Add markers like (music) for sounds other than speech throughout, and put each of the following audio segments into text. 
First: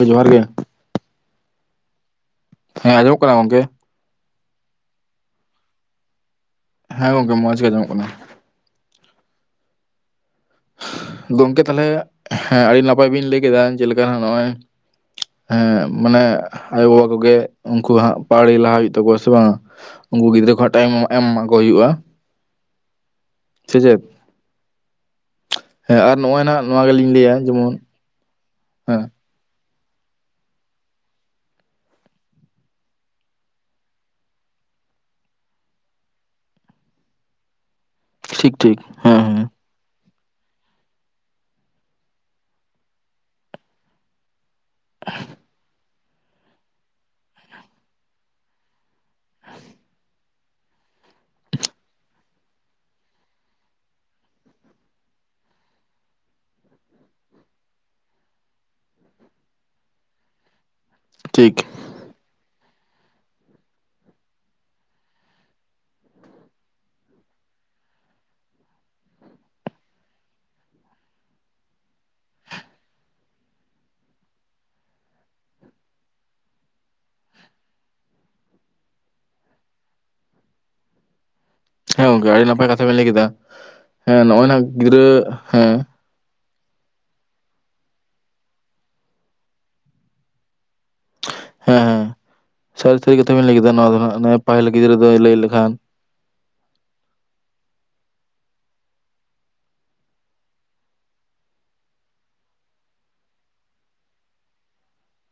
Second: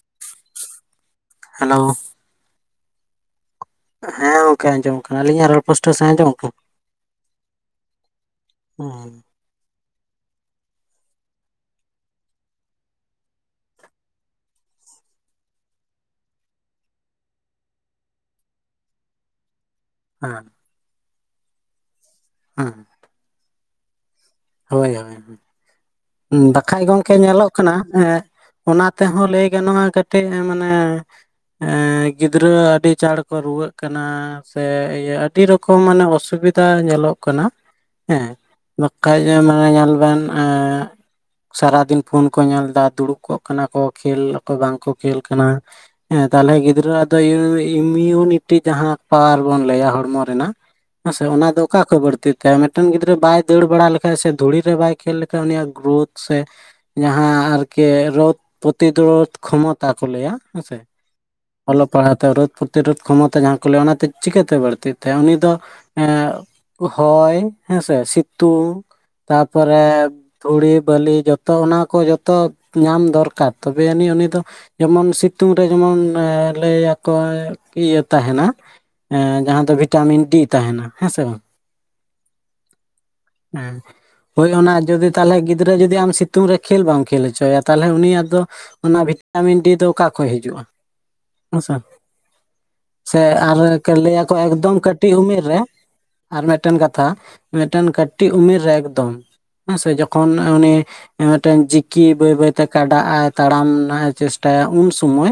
ᱡᱚᱦᱟᱨ ᱜᱮ ᱦᱮᱞᱳ ᱦᱮᱸ ᱟᱸᱡᱚᱢᱚᱜ ᱠᱟᱱᱟ ᱜᱚᱝᱠᱮ ᱦᱮᱸ ᱜᱚᱝᱠᱮ ᱟᱸᱡᱚᱢ ᱠᱟᱱᱟ ᱟᱹᱞᱤᱧᱟᱜ ᱨᱚᱲ ᱯᱳᱥᱴᱟᱣ ᱥᱟᱺᱦᱤᱡ ᱟᱸᱡᱚᱢᱚᱜ ᱠᱟᱱᱟ ᱦᱮᱸ ᱜᱚᱝᱠᱮ ᱢᱚᱸᱡᱽ ᱜᱮ ᱟᱸᱡᱚᱢᱚᱜ ᱠᱟᱱᱟ ᱦᱩᱸ ᱜᱚᱝᱠᱮ ᱛᱟᱦᱚᱞᱮ ᱦᱮᱸ ᱟᱹᱰᱤ ᱱᱟᱯᱟᱭ ᱵᱤᱱ ᱞᱟᱹᱭ ᱠᱮᱫᱟ ᱡᱮᱞᱮᱠᱟ ᱱᱚᱜᱼᱚᱭ ᱦᱮᱸ ᱢᱟᱱᱮ ᱟᱭᱳᱼᱵᱟᱵᱟ ᱠᱚᱜᱮ ᱩᱱᱠᱩ ᱦᱟᱸᱜ ᱯᱟᱣᱲᱤ ᱞᱟᱦᱟ ᱦᱩᱭᱩᱜ ᱛᱟᱠᱚᱣᱟ ᱥᱮ ᱵᱟᱝ ᱩᱱᱠᱩ ᱦᱮᱸ ᱜᱤᱫᱽᱨᱟᱹ ᱠᱚᱣᱟ ᱴᱟᱭᱤᱢ ᱮᱢ ᱮᱢᱟ ᱠᱚ ᱦᱩᱭᱩᱜᱼᱟ ᱦᱮᱸ ᱥᱮ ᱪᱮᱫ ᱦᱳᱭ ᱦᱳᱭ ᱦᱮᱸ ᱟᱨ ᱱᱚᱜᱼᱚᱭ ᱱᱟᱜ ᱵᱟᱠᱷᱟᱡ ᱱᱚᱣᱟ ᱜᱮᱞᱤᱧ ᱜᱚᱝᱠᱮ ᱞᱟᱹᱭᱟ ᱧᱮᱞᱚᱜ ᱡᱮᱢᱚᱱ ᱠᱟᱱᱟ ᱮ ᱚᱱᱟ ᱦᱮᱸ ᱛᱮᱦᱚᱸ ᱞᱟᱹᱭ ᱜᱟᱱᱚᱜᱼᱟ ᱠᱟᱹᱴᱤᱡ ᱢᱟᱱᱮ ᱮ ᱜᱤᱫᱽᱨᱟᱹ ᱟᱹᱰᱤ ᱪᱟᱬ ᱠᱚ ᱨᱩᱣᱟᱹᱜ ᱠᱟᱱᱟ ᱥᱮ ᱤᱭᱟᱹ ᱟᱹᱰᱤ ᱨᱚᱠᱚᱢ ᱢᱟᱱᱮ ᱚᱥᱩᱵᱤᱫᱷᱟ ᱧᱮᱞᱚᱜ ᱠᱟᱱᱟ ᱦᱮᱸ ᱴᱷᱤᱠ ᱴᱷᱤᱠ ᱦᱮᱸ ᱵᱟᱠᱷᱟᱡ ᱦᱮᱸ ᱢᱟᱱᱮ ᱧᱮᱞ ᱵᱮᱱ ᱥᱟᱨᱟᱫᱤᱱ ᱯᱷᱳᱱ ᱠᱚ ᱧᱮᱞ ᱫᱟ ᱫᱩᱲᱩᱵ ᱠᱚᱜ ᱠᱟᱱᱟ ᱠᱚ ᱠᱷᱮᱞ ᱠᱚ ᱵᱟᱝᱠᱚ ᱠᱷᱮᱞ ᱠᱟᱱᱟ ᱦᱮᱸ ᱛᱟᱦᱚᱞᱮ ᱜᱤᱫᱽᱨᱟᱹ ᱟᱜ ᱫᱚ ᱤᱢᱤᱭᱩᱱᱤᱴᱤ ᱡᱟᱦᱟᱸ ᱯᱟᱣᱟᱨ ᱵᱚᱱ ᱞᱟᱹᱭᱟ ᱦᱚᱲᱢᱚ ᱨᱮᱱᱟᱜ ᱦᱮᱸ ᱥᱮ ᱚᱱᱟ ᱫᱚ ᱚᱠᱟ ᱠᱷᱚᱡ ᱵᱟᱹᱲᱛᱤ ᱛᱟᱭᱟ ᱢᱤᱫᱴᱮᱱ ᱜᱤᱫᱽᱨᱟᱹ ᱵᱟᱭ ᱫᱟᱹᱲ ᱵᱟᱲᱟ ᱞᱮᱠᱷᱟᱡ ᱥᱮ ᱫᱷᱩᱲᱤ ᱨᱮ ᱵᱟᱭ ᱠᱷᱮᱞ ᱞᱮᱠᱷᱟᱡ ᱩᱱᱤᱭᱟᱜ ᱜᱨᱳᱛᱷ ᱥᱮ ᱡᱟᱦᱟᱸ ᱟᱨᱠᱤ ᱨᱳᱫᱷ ᱯᱨᱚᱛᱤᱨᱳᱫᱷ ᱠᱷᱚᱢᱚᱛᱟ ᱠᱚ ᱞᱟᱹᱭᱟ ᱦᱮᱸᱥᱮ ᱴᱷᱤᱠ ᱚᱞᱚᱜ ᱯᱟᱲᱦᱟᱣ ᱛᱮ ᱨᱳᱫᱷ ᱯᱨᱚᱛᱤᱨᱳᱫᱷ ᱠᱷᱚᱢᱚᱛᱟ ᱡᱟᱦᱟᱸ ᱠᱚ ᱞᱟᱹᱭᱟ ᱚᱱᱟᱛᱮ ᱪᱤᱠᱟᱹᱛᱮ ᱵᱟᱹᱲᱛᱤᱜ ᱛᱟᱭᱟ ᱩᱱᱤ ᱫᱚ ᱦᱚᱭ ᱦᱮᱸᱥᱮ ᱥᱤᱛᱩᱝ ᱛᱟᱯᱚᱨᱮ ᱫᱷᱩᱲᱤ ᱵᱟᱹᱞᱤ ᱡᱚᱛᱚ ᱚᱱᱟ ᱠᱚ ᱡᱚᱛᱚ ᱧᱟᱢ ᱫᱚᱨᱠᱟᱨ ᱛᱚᱵᱮ ᱟᱹᱱᱤᱡ ᱩᱱᱤ ᱫᱚ ᱡᱮᱢᱚᱱ ᱥᱤᱛᱩᱝ ᱨᱮ ᱡᱮᱢᱚᱱ ᱞᱟᱹᱭᱟᱠᱚ ᱤᱭᱟᱹ ᱛᱟᱦᱮᱱᱟ ᱮ ᱡᱟᱦᱟᱸ ᱫᱚ ᱵᱷᱤᱴᱟᱢᱤᱱ ᱰᱤ ᱛᱟᱦᱮᱱᱟ ᱦᱮᱸ ᱥᱮ ᱵᱟᱝ ᱦᱮᱸ ᱜᱚᱝᱠᱮ ᱟᱹᱰᱤ ᱱᱟᱯᱟᱭ ᱠᱟᱛᱷᱟ ᱵᱮᱱ ᱞᱟᱹᱭ ᱠᱮᱫᱟ ᱦᱮᱸ ᱱᱚᱜᱼᱚᱭ ᱦᱳᱭ ᱱᱟᱜ ᱚᱱᱟ ᱜᱤᱫᱽᱨᱟᱹ ᱡᱩᱫᱤ ᱛᱟᱦᱚᱞᱮ ᱦᱮᱸ ᱜᱤᱫᱽᱨᱟᱹ ᱡᱩᱫᱤ ᱟᱢ ᱥᱤ ᱥᱤᱛᱩᱝ ᱨᱮ ᱠᱷᱮᱞ ᱵᱟᱢ ᱠᱷᱮᱞ ᱦᱚᱪᱚ ᱟᱭᱟ ᱛᱟᱦᱚᱞᱮ ᱩᱱᱤᱭᱟᱜ ᱫᱚ ᱚᱱᱟ ᱵᱷᱤᱴᱟᱢᱤᱱ ᱰᱤ ᱫᱚ ᱚᱠᱟ ᱠᱷᱚᱡ ᱦᱤᱡᱩᱜᱼᱟ ᱦᱮᱸᱥᱮ ᱦᱮᱸ ᱥᱟᱹᱨᱤ ᱥᱟᱹᱨᱤ ᱥᱮ ᱠᱟᱛᱷᱟ ᱵᱮᱱ ᱞᱟᱹᱭ ᱟᱨ ᱠᱮᱫᱟ ᱱᱚᱣᱟ ᱫᱚ ᱞᱟᱹᱭᱟᱠᱚ ᱦᱟᱜ ᱯᱟᱹᱦᱤᱞ ᱮᱠᱫᱚᱢ ᱜᱤᱫᱽᱨᱟᱹ ᱠᱟᱹᱴᱤᱡ ᱫᱚᱭ ᱞᱟᱹᱭ ᱩᱢᱮᱨ ᱨᱮ ᱞᱮᱠᱷᱟᱱ ᱟᱨ ᱢᱤᱫᱴᱮᱱ ᱠᱟᱛᱷᱟ ᱢᱤᱫᱴᱮᱱ ᱠᱟᱹᱴᱤᱡ ᱩᱢᱮᱨ ᱨᱮ ᱮᱠᱫᱚᱢ ᱦᱮᱸᱥᱮ ᱡᱚᱠᱷᱚᱱ ᱩᱱᱤ ᱢᱤᱫᱴᱮᱱ ᱡᱤᱠᱤ ᱵᱟᱹᱭ ᱵᱟᱹᱭᱛᱮ ᱠᱟᱰᱟ ᱟᱭ ᱛᱟᱲᱟᱢ ᱨᱮᱱᱟᱜ ᱮ ᱪᱮᱥᱴᱟᱭᱟ ᱩᱱ ᱥᱚᱢᱚᱭ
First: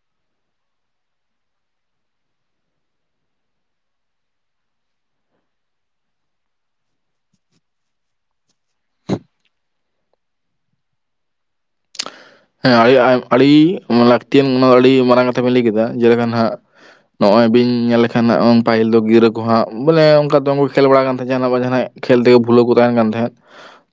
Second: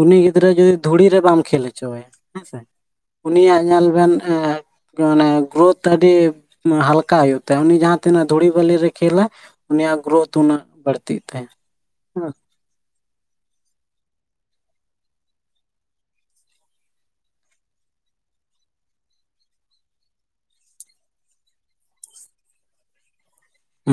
ᱩᱱᱤ ᱜᱤᱫᱽᱨᱟᱹ ᱡᱩᱫᱤ ᱫᱷᱩᱲᱤ ᱨᱮ ᱵᱟᱢ ᱠᱷᱮᱞ ᱦᱚᱪᱚ ᱟᱭᱟ ᱦᱮᱸ ᱥᱮ ᱩᱱᱤᱭᱟᱜ ᱧᱮᱞ ᱵᱮᱱ ᱮ ᱢᱟᱱᱮ ᱜᱨᱳᱛᱷ ᱟᱹᱰᱤ ᱦᱟᱞᱠᱟ ᱦᱩᱭᱩᱜ ᱛᱟᱭᱟ ᱩᱱᱤ ᱡᱟᱦᱟᱸ ᱛᱤᱱᱟᱹᱜ ᱫᱷᱩᱲᱤ ᱵᱟᱹᱞᱤᱨᱮ ᱠᱷᱮᱞᱟ ᱩᱱᱤᱭᱟᱜ ᱜᱨᱳᱛᱷ ᱩᱱᱟᱹᱜ ᱵᱟᱹᱲᱛᱤᱜ ᱛᱟᱭᱟ ᱦᱩᱸ ᱦᱮᱸ ᱟᱹᱰᱤ ᱟᱹᱰᱤ ᱞᱟᱹᱠᱛᱤᱭᱟᱱ ᱚᱱᱟ ᱟᱹᱰᱤ ᱢᱟᱨᱟᱝ ᱠᱟᱛᱷᱟ ᱵᱮᱱ ᱞᱟᱹᱭ ᱠᱮᱫᱟ ᱡᱮᱞᱮᱠᱟ ᱦᱟᱸᱜ ᱱᱚᱜᱼᱚᱭ ᱵᱤᱱ ᱧᱮᱞ ᱞᱮᱠᱷᱟᱱ ᱦᱟᱸᱜ ᱯᱟᱹᱦᱤᱞ ᱫᱚ ᱜᱤᱫᱽᱟᱹ ᱠᱩ ᱦᱟᱸᱜ ᱵᱚᱞᱮ ᱚᱱᱠᱟ ᱫᱚᱢᱚ ᱠᱷᱮᱞ ᱵᱟᱲᱟ ᱠᱟᱱ ᱛᱟᱦᱮᱸ ᱡᱟᱦᱱᱟᱜ ᱵᱟᱝ ᱡᱟᱦᱱᱟᱜ ᱠᱷᱮᱞ ᱛᱮᱜᱮ ᱵᱷᱩᱞᱟᱹ ᱠᱚ ᱛᱟᱦᱮᱱ ᱠᱟᱱ ᱛᱟᱦᱮᱸᱫ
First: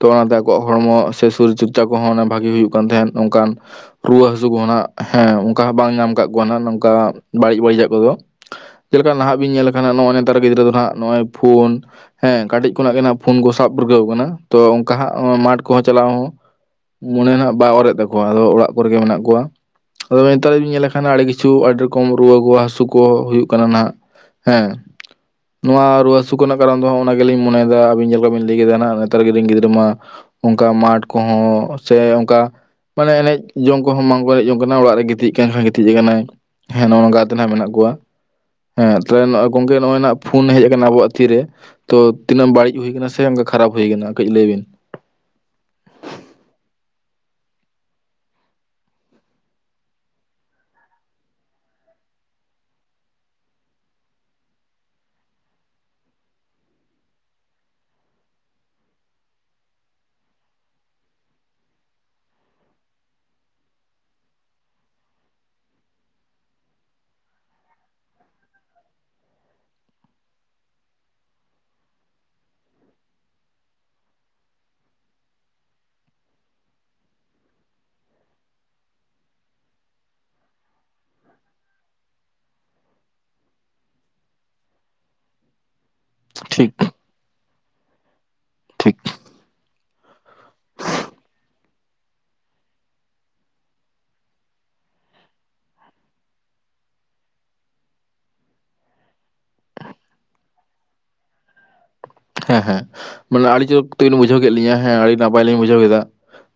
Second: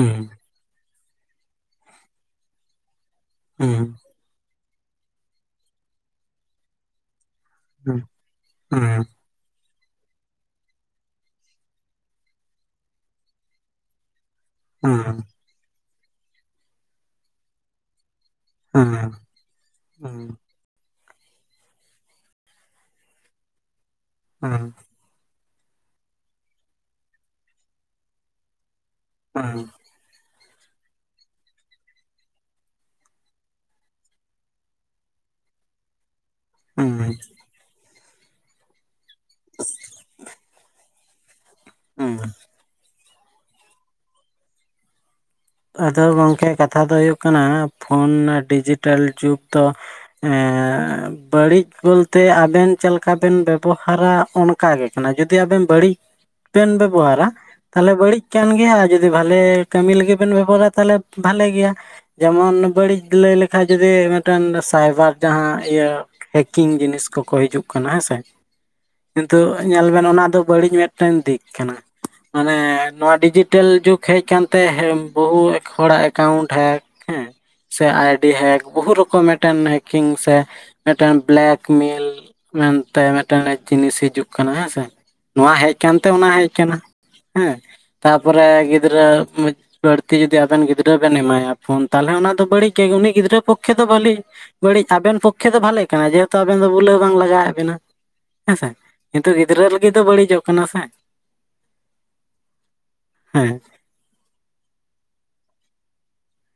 ᱛᱚ ᱚᱱᱟᱛᱮ ᱟᱠᱚᱣᱟᱜ ᱦᱚᱲᱢᱚ ᱥᱮ ᱥᱚᱨᱤᱨ ᱪᱚᱨᱪᱟ ᱠᱚᱦᱚᱸ ᱵᱷᱟᱜᱮ ᱦᱩᱭᱩᱜ ᱠᱟᱱ ᱛᱟᱦᱮᱸᱫ ᱚᱝᱠᱟᱱ ᱦᱩᱸ ᱨᱩᱣᱟᱹ ᱦᱟᱹᱥᱩ ᱠᱚᱸ ᱱᱟᱜ ᱦᱮᱸ ᱚᱱᱠᱟ ᱦᱚᱸ ᱵᱟᱝ ᱧᱟᱢ ᱠᱟᱜ ᱠᱚᱣᱟ ᱱᱟᱜ ᱱᱚᱝᱠᱟ ᱵᱟᱹᱲᱤᱡ ᱵᱟᱹᱲᱤᱡᱟᱜ ᱠᱚᱫᱚ ᱦᱩᱸ ᱪᱮᱫ ᱦᱩᱸ ᱞᱮᱠᱟ ᱱᱟᱦᱟᱸᱜ ᱵᱤᱱ ᱧᱮᱞ ᱱᱚᱜᱼᱚᱭ ᱱᱮᱛᱟᱨ ᱜᱤᱫᱽᱨᱟᱹ ᱫᱚ ᱦᱟᱸᱜ ᱱᱚᱜᱼᱚᱭ ᱯᱷᱳᱱ ᱦᱮᱸ ᱠᱟᱹᱴᱤᱡ ᱠᱷᱚᱱᱟᱜ ᱜᱮ ᱱᱟᱜ ᱯᱷᱳᱱ ᱠᱚ ᱥᱟᱵ ᱯᱟᱹᱨᱠᱟᱹᱣ ᱠᱟᱱᱟ, ᱛᱚ ᱚᱝᱠᱟ ᱦᱩᱸ ᱦᱟᱸᱜ ᱢᱟᱴᱷ ᱠᱚᱦᱚᱸ ᱪᱟᱞᱟᱣ ᱦᱚᱸ ᱢᱚᱱᱮ ᱱᱟᱜ ᱵᱟᱭ ᱚᱨᱮᱫ ᱛᱟ ᱠᱚᱣᱟ ᱟᱫᱚ ᱚᱲᱟᱜ ᱦᱩᱸ ᱠᱚᱨᱮᱜ ᱜᱮ ᱢᱮᱱᱟᱜ ᱠᱚᱣᱟ ᱟᱫᱚ ᱱᱮᱛᱟᱨ ᱡᱩᱫᱤ ᱵᱮᱱ ᱧᱮᱞ ᱠᱷᱟᱱ ᱟᱹᱰᱤ ᱠᱤᱪᱷᱩ ᱟᱹᱰᱤ ᱨᱚᱠᱚᱢ ᱨᱩᱣᱟᱹ ᱠᱚ ᱦᱟᱹᱥᱩ ᱠᱚ ᱦᱩᱭᱩᱜ ᱠᱟᱱᱟ ᱱᱟᱦᱟᱸᱜ ᱦᱮᱸ, ᱱᱚᱣᱟ ᱨᱩᱣᱟᱹ ᱦᱟᱹᱥᱩ ᱠᱚᱨᱮᱱᱟᱜ ᱠᱟᱨᱚᱱ ᱫᱚ ᱱᱚᱜᱼᱱᱟ ᱜᱮᱞᱤᱧ ᱢᱚᱱᱮᱭ ᱫᱟ ᱟᱵᱤᱱ ᱡᱮᱞᱮᱠᱟ ᱵᱤᱱ ᱞᱟᱹᱭ ᱠᱮᱫᱟ ᱱᱟᱜ ᱛᱟᱨ ᱨᱮᱱ ᱜᱤᱫᱽᱨᱟᱹ ᱦᱩᱸ ᱢᱟ ᱚᱱᱠᱟ ᱢᱟᱴᱷ ᱠᱚᱦᱚᱸ ᱥᱮ ᱚᱝᱠᱟ ᱢᱟᱱᱮ ᱮᱱᱮᱡ ᱡᱚᱝ ᱠᱚᱦᱚᱸ ᱵᱟᱝ ᱠᱚ ᱮᱱᱮᱡ ᱡᱚᱝ ᱠᱟᱱᱟ ᱚᱲᱟᱜ ᱨᱮ ᱜᱤᱛᱤᱡ ᱠᱟᱱ ᱠᱷᱟᱡ ᱜᱤᱛᱤᱡ ᱠᱟᱱᱟᱭ, ᱦᱮᱸ ᱦᱩᱸ ᱦᱩᱸ ᱱᱚᱸᱜᱼᱱᱚᱝᱠᱟᱛᱮ ᱦᱟᱸᱜ ᱢᱮᱱᱟᱜ ᱠᱚᱣᱟ᱾ ᱦᱮᱸ ᱛᱚᱵᱮ ᱱᱚᱸᱜ-ᱚᱭ ᱜᱚᱝᱠᱮ ᱱᱚᱸᱜ-ᱚᱭ ᱯᱷᱳᱱ ᱦᱮᱡ ᱠᱟᱱᱟ ᱟᱵᱚᱣᱟᱜ ᱛᱤᱨᱮ ᱛᱚ ᱦᱩᱸ ᱛᱤᱱᱟᱹᱜ ᱵᱟᱹᱲᱤᱡ ᱦᱩᱭ ᱠᱟᱱᱟ ᱥᱮ ᱚᱱᱠᱟ ᱠᱷᱟᱨᱟᱯ ᱦᱩᱭ ᱠᱟᱱᱟ ᱠᱟᱹᱡ ᱞᱟᱹᱭ ᱵᱤᱱ᱾ ᱟᱫᱚ ᱜᱚᱝᱠᱮ ᱠᱟᱛᱷᱟ ᱫᱚ ᱦᱩᱭᱩᱜ ᱠᱟᱱᱟ ᱯᱷᱳᱱ ᱰᱤᱡᱤᱴᱮᱞ ᱡᱩᱜᱽ ᱫᱚ ᱮᱸ ᱵᱟᱹᱲᱤᱡ ᱵᱚᱞᱛᱮ ᱟᱵᱮᱱ ᱪᱮᱫ ᱞᱮᱠᱟ ᱵᱮᱱ ᱵᱮᱵᱚᱦᱟᱨᱟ ᱚᱱ ᱠᱟ ᱜᱮ ᱠᱟᱱᱟ ᱡᱩᱫᱤ ᱟᱵᱮᱱ ᱵᱟᱹᱲᱤᱡ ᱵᱮᱱ ᱵᱮᱵᱚᱦᱟᱨᱟ ᱛᱟᱦᱚᱞᱮ ᱵᱟᱹᱲᱤᱡ ᱠᱟᱱ ᱜᱮᱭᱟ ᱟᱨ ᱡᱩᱫᱤ ᱵᱷᱟᱞᱮ ᱠᱟᱹᱢᱤ ᱞᱟᱹᱜᱤᱫ ᱵᱮᱱ ᱵᱮᱵᱚᱦᱟᱨᱟ ᱛᱟᱦᱚᱞᱮ ᱵᱷᱟᱞᱮ ᱜᱮᱭᱟ᱾ ᱡᱮᱢᱚᱱ ᱵᱟᱹᱲᱤᱡ ᱞᱟᱹᱭ ᱞᱮᱠᱷᱟ ᱡᱩᱫᱤ ᱢᱤᱫᱴᱮᱱ ᱥᱟᱭᱵᱟᱨ ᱡᱟᱦᱟᱸ ᱤᱭᱟᱹ ᱦᱮᱠᱤᱝ ᱡᱤᱱᱤᱥ ᱠᱚᱠᱚ ᱦᱤᱡᱩᱜ ᱠᱟᱱᱟ ᱦᱮᱸᱥᱮ, ᱠᱤᱱᱛᱩ ᱧᱮᱞ ᱵᱮᱱ ᱚᱱᱟ ᱫᱚ ᱵᱟᱹᱲᱤᱡ ᱢᱤᱫᱴᱮᱱ ᱫᱤᱠ ᱠᱟᱱᱟ, ᱢᱟᱱᱮ ᱱᱚᱣᱟ ᱰᱤᱡᱤᱴᱮᱞ ᱡᱩᱜᱽ ᱦᱮᱡ ᱠᱟᱱ ᱛᱮ ᱦᱮ ᱵᱚᱦᱩ ᱦᱚᱲᱟᱜ ᱮᱠᱟᱣᱩᱱᱴ ᱦᱮᱠ ᱦᱮᱸ, ᱥᱮ ᱟᱭᱰᱤ ᱦᱮᱠ ᱵᱚᱦᱩ ᱨᱚᱠᱚᱢ ᱢᱤᱫᱴᱮᱱ ᱦᱮᱠᱤᱝ ᱥᱮ ᱢᱤᱫᱴᱮᱱ ᱵᱞᱮᱠᱢᱮᱞ ᱢᱮᱱᱛᱮ ᱢᱤᱫᱴᱮᱱ ᱡᱤᱱᱤᱥ ᱦᱤᱡᱩᱜ ᱠᱟᱱᱟ ᱦᱮᱸᱥᱮ, ᱱᱚᱣᱟ ᱦᱮᱡ ᱠᱟᱱᱛᱮ ᱚᱱᱟ ᱦᱮᱡ ᱟᱠᱟᱱᱟ ᱴᱷᱤᱠ ᱦᱮᱸ ᱛᱟᱯᱚᱨᱮ ᱴᱷᱤᱠ ᱜᱤᱫᱽᱨᱟᱹ ᱵᱟᱹᱲᱛᱤ ᱡᱩᱫᱤ ᱟᱵᱮᱱ ᱜᱤᱫᱽᱨᱟᱹ ᱵᱮᱱ ᱮᱢᱟᱭᱟ ᱯᱷᱳᱱ ᱛᱟᱦᱚᱞᱮ ᱚᱱᱟ ᱫᱚ ᱵᱟᱹᱲᱤᱡ ᱜᱮ ᱩᱱᱤ ᱜᱤᱫᱽᱨᱟᱹ ᱯᱚᱠᱠᱷᱮ ᱫᱚ ᱵᱟᱹᱞᱤ ᱵᱟᱹᱲᱤᱡ ᱟᱵᱮᱱ ᱯᱚᱠᱷᱮ ᱫᱚ ᱵᱷᱟᱞᱮ ᱠᱟᱱᱟ ᱡᱮᱦᱮᱛᱩ ᱟᱵᱮᱱ ᱫᱚ ᱵᱩᱞᱟᱹᱣ ᱵᱟᱝ ᱞᱟᱜᱟᱣᱮᱫ ᱵᱮᱱᱟ, ᱦᱮᱸᱥᱮ ᱠᱤᱱᱛᱩ ᱜᱤᱫᱽᱨᱟᱹ ᱞᱟᱹᱜᱤᱫ ᱫᱚ ᱵᱟᱹᱲᱤᱡᱚᱜ ᱠᱟᱱᱟ ᱥᱮ᱾ ᱦᱮᱸ ᱦᱮᱸ ᱢᱟᱱᱮ ᱦᱮᱸ ᱟᱲᱤ ᱡᱳᱨ ᱛᱚᱵᱤᱱ ᱵᱩᱡᱷᱟᱹᱣ ᱠᱮᱫ ᱞᱤᱧᱟᱹ ᱦᱮᱸ ᱟᱹᱰᱤ ᱱᱟᱯᱟᱭᱤᱧ ᱵᱩᱡᱷᱟᱹᱣ ᱠᱮᱫᱟ,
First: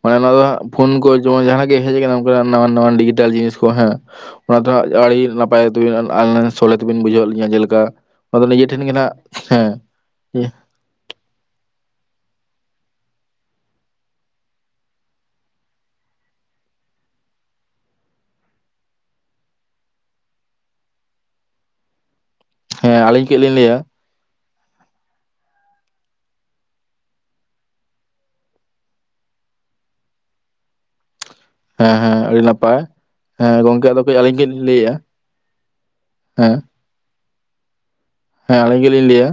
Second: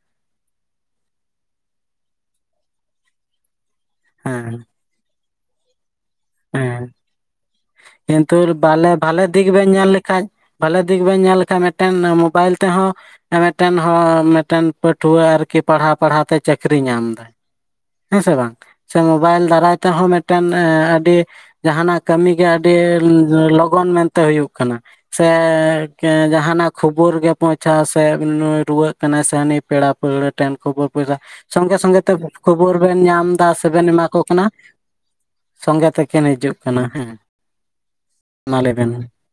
ᱢᱟᱱᱮ ᱱᱚᱣᱟ ᱫᱚ ᱦᱟᱸᱜ ᱯᱷᱚᱱ ᱠᱚ ᱡᱮᱢᱚᱱ ᱡᱟᱦᱟᱸᱱᱟᱜ ᱜᱮ ᱦᱮᱡ ᱠᱟᱱᱟ ᱚᱱᱠᱟᱱᱟᱜ ᱱᱟᱣᱟᱱ ᱱᱟᱱᱣᱟᱱ ᱰᱤᱡᱤᱴᱟᱞ ᱡᱤᱱᱤᱥ ᱠᱚ ᱦᱮᱸ ᱦᱮᱸ ᱚᱱᱟ ᱫᱚ ᱟᱹᱰᱤ ᱱᱟ ᱱᱟᱯᱟᱭ ᱛᱮᱵᱤᱱ ᱟᱞᱟᱭᱤᱱ ᱥᱚᱞᱦᱮ ᱦᱮᱸ ᱛᱮᱵᱤᱱ ᱵᱩᱡᱷᱟᱹᱣᱮᱫ ᱞᱤᱧᱟᱹ ᱡᱮᱞᱮᱠᱟ ᱠᱤᱱᱛᱩ ᱟᱫᱚ ᱱᱤᱡᱮ ᱴᱷᱮᱱ ᱵᱟᱞᱮ ᱜᱮ ᱱᱟᱦᱟᱸᱜ ᱵᱷᱟᱞᱮ ᱫᱤᱠ ᱵᱮᱱ ᱦᱮᱸ ᱧᱮᱞ ᱞᱮᱠᱷᱟᱡ ᱵᱷᱟᱞᱮ ᱫᱤᱠ ᱵᱟᱹᱧ ᱧᱮᱞ ᱞᱮᱠᱷᱟᱱ ᱢᱤᱫᱴᱮᱱ ᱢᱳᱵᱟᱭᱤᱞ ᱛᱮᱦᱚᱸ ᱢᱤᱫᱴᱮᱱ ᱦᱚᱲ ᱢᱤᱫᱴᱮᱱ ᱯᱟᱹᱴᱷᱩᱣᱟᱹ ᱟᱨᱠᱤ ᱯᱟᱲᱦᱟᱣ ᱯᱟᱲᱦᱟᱣ ᱛᱮ ᱪᱟᱹᱠᱨᱤᱤᱭ ᱧᱟᱢᱫᱟᱭ᱾ ᱦᱮᱸ ᱥᱮ ᱵᱟᱝ ᱥᱮ ᱢᱳᱚᱵᱟᱭᱤᱞ ᱫᱟᱨᱟᱭ ᱛᱮᱦᱚᱸ ᱢᱤᱫᱴᱮᱱ ᱟᱹᱰᱤ ᱡᱟᱦᱟᱱᱟᱸᱜ ᱠᱟᱹᱢᱤᱜᱮ ᱟᱹᱰᱤ ᱦᱮᱸ ᱟᱹᱞᱤᱧ ᱠᱟᱹᱡ ᱞᱤᱧ ᱞᱟᱹᱭᱟ ᱞᱚᱜᱚᱱ ᱢᱮᱱᱛᱮ ᱦᱩᱭᱩᱜ ᱠᱟᱱᱟ᱾ ᱥᱮ ᱡᱟᱦᱟᱱᱟᱸᱜ ᱠᱷᱚᱵᱚᱨ ᱜᱮ ᱯᱳᱣᱪᱷᱟᱣ ᱥᱮ ᱱᱩᱭ ᱨᱩᱣᱟᱹᱜ ᱠᱟᱱᱟ ᱥᱮ ᱦᱟᱹᱱᱤ ᱯᱮᱲᱟ ᱯᱟᱹᱲᱟ ᱴᱷᱮᱱ ᱠᱷᱚᱵᱚᱨ ᱯᱚᱭᱥᱟ ᱥᱚᱸᱜᱮ ᱦᱮᱸ ᱥᱚᱸᱜᱮ ᱛᱮ ᱦᱮᱸ ᱟᱹᱰᱤ ᱠᱷᱚᱵᱚᱨ ᱱᱟᱯᱟᱭ ᱵᱮᱱ ᱧᱟᱢ ᱦᱮᱸ ᱫᱟ ᱜᱚᱝᱠᱮ ᱥᱮᱵᱮᱱ ᱟᱫᱚ ᱮᱢᱟ ᱠᱟᱹᱡ ᱠᱚ ᱟᱹᱞᱤᱧ ᱠᱟᱹᱡ ᱠᱟᱱᱟ ᱞᱤᱧ ᱞᱟᱹᱭᱮᱜᱼᱟ ᱥᱚᱸᱜᱮ ᱛᱮ ᱠᱤᱱ ᱦᱮᱸ ᱦᱤᱡᱩᱜ ᱠᱟᱱᱟ ᱦᱮᱸ᱾ ᱦᱮᱸ ᱢᱟ ᱞᱟᱹᱭ ᱟᱹᱞᱤᱧ ᱵᱮᱱ ᱜᱮᱞᱤᱧ ᱦᱩᱸ ᱞᱟᱹᱭᱟ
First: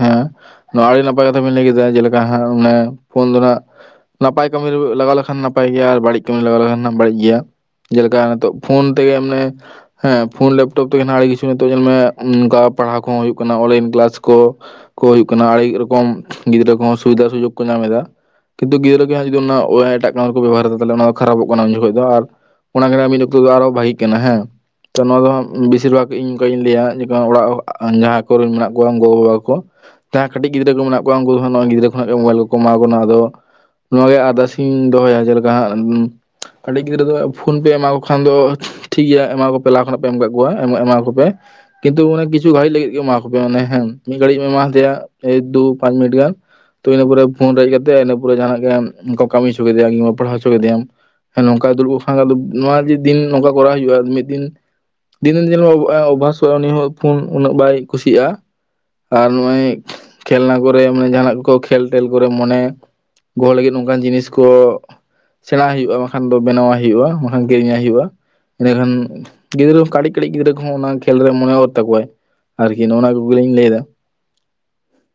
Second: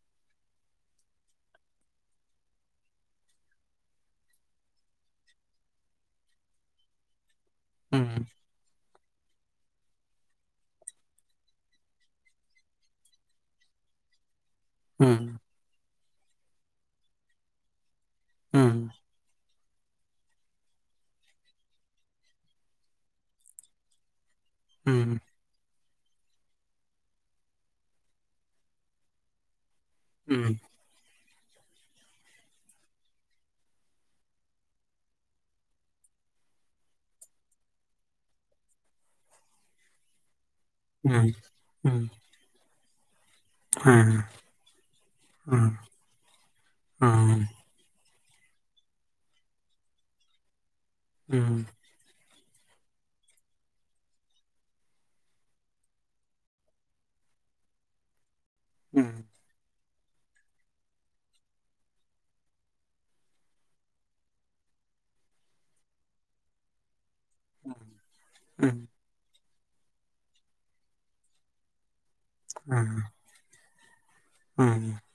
ᱦᱮᱸ ᱱᱚᱣᱟ ᱟᱹᱰᱤ ᱱᱟᱯᱟᱭ ᱠᱟᱛᱷᱟ ᱵᱮᱤᱱ ᱞᱟᱹᱭ ᱠᱮᱫᱟ ᱡᱮᱞᱮᱠᱟ ᱦᱟᱸᱜ ᱚᱱᱮ ᱯᱷᱳᱱ ᱫᱚ ᱱᱟᱸᱜ ᱱᱟᱯᱟᱭ ᱠᱟᱹᱢᱤ ᱞᱟᱜᱟᱣ ᱞᱮᱠᱷᱟᱱ ᱱᱟᱯᱟᱭ ᱜᱮᱭᱟ ᱟᱨ ᱵᱟᱹᱲᱤᱡ ᱠᱟᱹᱢᱤ ᱞᱟᱜᱟᱣ ᱞᱮᱠᱷᱟᱱ ᱵᱟᱹᱲᱤᱡ ᱜᱮᱭᱟ᱾ ᱡᱮᱞᱮᱠᱟ ᱱᱤᱛᱚᱜ ᱯᱷᱳᱱ ᱛᱮᱜᱮ ᱢᱟᱱᱮ ᱦᱮᱸ ᱯᱷᱳᱱ ᱞᱮᱯᱴᱚᱯ ᱛᱮᱜᱮ ᱱᱟᱦᱟᱸᱜ ᱟᱹᱰᱤ ᱠᱤᱪᱷᱩ ᱱᱤᱛᱚᱜ ᱧᱮᱞᱢᱮ ᱚᱱᱠᱟ ᱯᱟᱲᱦᱟᱣ ᱠᱚᱦᱚᱸ ᱦᱩᱭᱩᱜ ᱠᱟᱱᱟ ᱚᱱᱞᱟᱭᱤᱱ ᱠᱮᱞᱟᱥ ᱠᱚ, ᱠᱚ ᱦᱩᱸ ᱦᱩᱭᱩᱜ ᱠᱟᱱᱟ ᱟᱹᱰᱤ ᱨᱚᱠᱚᱢ ᱜᱤᱫᱽᱨᱟᱹ ᱠᱚᱦᱚᱸ ᱥᱩᱵᱤᱫᱟ ᱥᱩᱡᱳᱜᱽ ᱠᱚ ᱧᱟᱢᱮᱫᱟ ᱾ ᱦᱩᱸ ᱠᱤᱱᱛᱩ ᱜᱤᱫᱽᱨᱟᱹ ᱜᱮ ᱦᱟᱸᱜ ᱡᱚᱫᱤ ᱚᱱᱟ (unintelligible) ᱴᱟᱜ ᱚᱱᱟ ᱠᱚ ᱠᱚ ᱵᱮᱵᱚᱦᱟᱨ ᱮᱫᱟ ᱛᱟᱦᱚᱞᱮ ᱚᱱᱟ ᱫᱚ ᱠᱷᱟᱨᱟᱯᱚᱜ ᱠᱟᱱᱟ ᱩᱱ ᱡᱚᱠᱷᱚᱱ ᱫᱚ ᱟᱨ (inaudible) ᱚᱱᱟ ᱜᱮ ᱱᱟᱜ ᱢᱤᱫ ᱚᱠᱛᱚ ᱫᱚ ᱟᱨᱚ ᱵᱷᱟᱜᱤᱜ ᱠᱟᱱᱟ ᱦᱮᱸ ᱾ ᱛᱚ ᱦᱩᱸ ᱱᱚᱣᱟ ᱫᱚ ᱦᱟᱜ ᱵᱮᱥᱤᱨ ᱵᱷᱟᱜᱽ ᱤᱧ ᱚᱱᱠᱟ ᱤᱧ ᱞᱟᱹᱭᱟ (unintelligible) ᱚᱲᱟᱜ ᱚᱲᱟᱜ ᱡᱟᱦᱟᱸᱭ ᱠᱚᱨᱮᱱ ᱢᱮᱱᱟᱜ ᱠᱚᱣᱟ ᱜᱚ-ᱵᱟᱵᱟ ᱠᱚ ᱾ ᱡᱟᱦᱟᱸᱭ ᱠᱟᱹᱴᱤᱡ ᱦᱩᱸ ᱜᱤᱫᱽᱨᱟᱹ ᱠᱚ ᱢᱮᱱᱟᱜ ᱠᱚᱣᱟ ᱩᱱᱠᱩ ᱫᱚ ᱦᱟᱜ ᱱᱚᱜ-ᱚᱭ ᱜᱤᱫᱽᱨᱟᱹ ᱠᱷᱚᱱᱟᱜ ᱜᱮ ᱢᱳᱵᱟᱭᱤᱞ ᱠᱚ ᱠᱚ ᱮᱢᱟ ᱠᱚ ᱠᱟᱱᱟ ᱾ ᱟᱫᱚ ᱱᱚᱣᱟ ᱨᱮᱱᱟᱜ ᱟᱨᱫᱟᱥ ᱤᱧ ᱫᱚᱦᱚᱭᱟ, ᱡᱮᱞᱮᱠᱟ ᱦᱟᱸᱜ ᱠᱟᱹᱴᱤᱡ ᱜᱤᱫᱽᱨᱟᱹ ᱫᱚ ᱯᱷᱳᱱ ᱯᱮ ᱮᱢᱟ ᱠᱚ ᱠᱷᱟᱱ ᱫᱚ ᱴᱷᱤᱠ ᱜᱮᱭᱟ ᱮᱢᱟ ᱠᱚᱯᱮ ᱞᱟᱦᱟ ᱠᱷᱚᱱᱟᱜ ᱯᱮ ᱮᱢ ᱠᱟᱜ ᱠᱚᱣᱟ ᱮᱢᱟ ᱮᱢᱟ ᱠᱚᱯᱮ ᱦᱩᱸ ᱾ (inaudible) ᱠᱤᱱᱛᱩ ᱦᱩᱸ ᱚᱱᱮ ᱠᱤᱪᱷᱩ ᱜᱷᱟᱹᱲᱤᱡ ᱞᱟᱹᱜᱤᱫ ᱜᱮ ᱮᱢᱟ ᱠᱚ ᱯᱮ ᱢᱟᱱᱮ ᱦᱮᱸ ᱢᱤᱫ ᱜᱷᱟᱹᱲᱤᱡ ᱮᱢ ᱮᱢᱟ ᱦᱟᱫᱮᱭᱟ ᱮᱭ ᱫᱩ ᱦᱮᱸ ᱯᱟᱸᱪ ᱢᱤᱱᱤᱴ ᱜᱟᱱ (inaudible) ᱛᱚ ᱤᱱᱟᱹ ᱯᱚᱨᱮ ᱯᱷᱳᱱ ᱦᱮᱸ ᱨᱮᱡ ᱠᱟᱛᱮᱜ ᱤᱱᱟᱹ ᱯᱚᱨᱮ ᱡᱟᱦᱟᱱᱟᱜ ᱜᱮ ᱟᱢ ᱚᱱᱠᱟᱢ ᱠᱟᱹᱢᱤ ᱦᱚᱪᱚ ᱠᱮᱫᱮᱭᱟ ᱠᱤᱝᱵᱟ ᱯᱟᱲᱦᱟᱣ ᱦᱚᱪᱚ ᱠᱮᱫᱮᱭᱟᱢ (inaudible) ᱦᱮᱸ ᱱᱚᱝᱠᱟ ᱫᱩᱲᱩᱵ (unintelligible) ᱱᱚᱣᱟ ᱡᱮ ᱫᱤᱱ ᱱᱚᱝᱠᱟ ᱠᱚᱨᱟᱣ ᱦᱩᱭᱩᱜ-ᱟ ᱢᱤᱫ ᱫᱤᱱ ᱫᱤᱱ ᱫᱤᱱ ᱧᱮᱞ ᱢᱮ ᱚᱵᱷᱟᱥᱚᱜ-ᱟ ᱩᱱᱤ ᱦᱚᱸ ᱯᱷᱳᱱ ᱩᱱᱟᱹᱜ ᱵᱟᱭ ᱠᱩᱥᱤᱭᱟᱜ-ᱟ ᱾ ᱟᱨ ᱱᱚᱜ-ᱚᱭ (inaudible) ᱠᱷᱮᱞᱱᱟ ᱠᱚᱨᱮ ᱢᱟᱱᱮ ᱡᱟᱦᱱᱟᱜ ᱠᱚ ᱠᱷᱮᱞ-ᱴᱮᱞ ᱠᱚᱨᱮ ᱢᱚᱱᱮ ᱜᱚᱦᱚᱲ ᱞᱟᱹᱜᱤᱫ ᱱᱚᱝᱠᱟᱱ ᱡᱤᱱᱤᱥ ᱠᱚ (inaudible) ᱥᱮᱬᱟᱣᱟᱭ ᱦᱩᱭᱩᱜ-ᱟ ᱵᱟᱠᱷᱟᱱ ᱫᱚ ᱵᱮᱱᱟᱣᱟᱭ ᱦᱩᱭᱩᱜ-ᱟ ᱾ ᱠᱤᱨᱤᱧᱟᱭ ᱟᱭ ᱦᱩᱭᱩᱜ-ᱟ᱾ (inaudible) ᱦᱮᱸ ᱮᱸᱰᱮᱠᱷᱟᱱ ᱜᱤᱫᱽᱨᱟᱹ ᱠᱟᱹᱴᱤᱡ ᱠᱟᱹᱴᱤᱡ ᱜᱤᱫᱽᱨᱟᱹ ᱠᱚᱦᱚᱸ ᱚᱱᱟ ᱠᱷᱮᱹᱞ ᱨᱮ ᱢᱚᱱᱮ ᱚᱨ ᱛᱟᱠᱚᱣᱟᱭ ᱾ ᱟᱨᱠᱤ ᱱᱚᱜ-ᱱᱟ ᱠᱩᱜᱮ ᱞᱤᱧ ᱞᱟᱹᱭ ᱮᱫᱟ ᱾ (inaudible) ᱦᱩᱸ ᱦᱩᱸ ᱾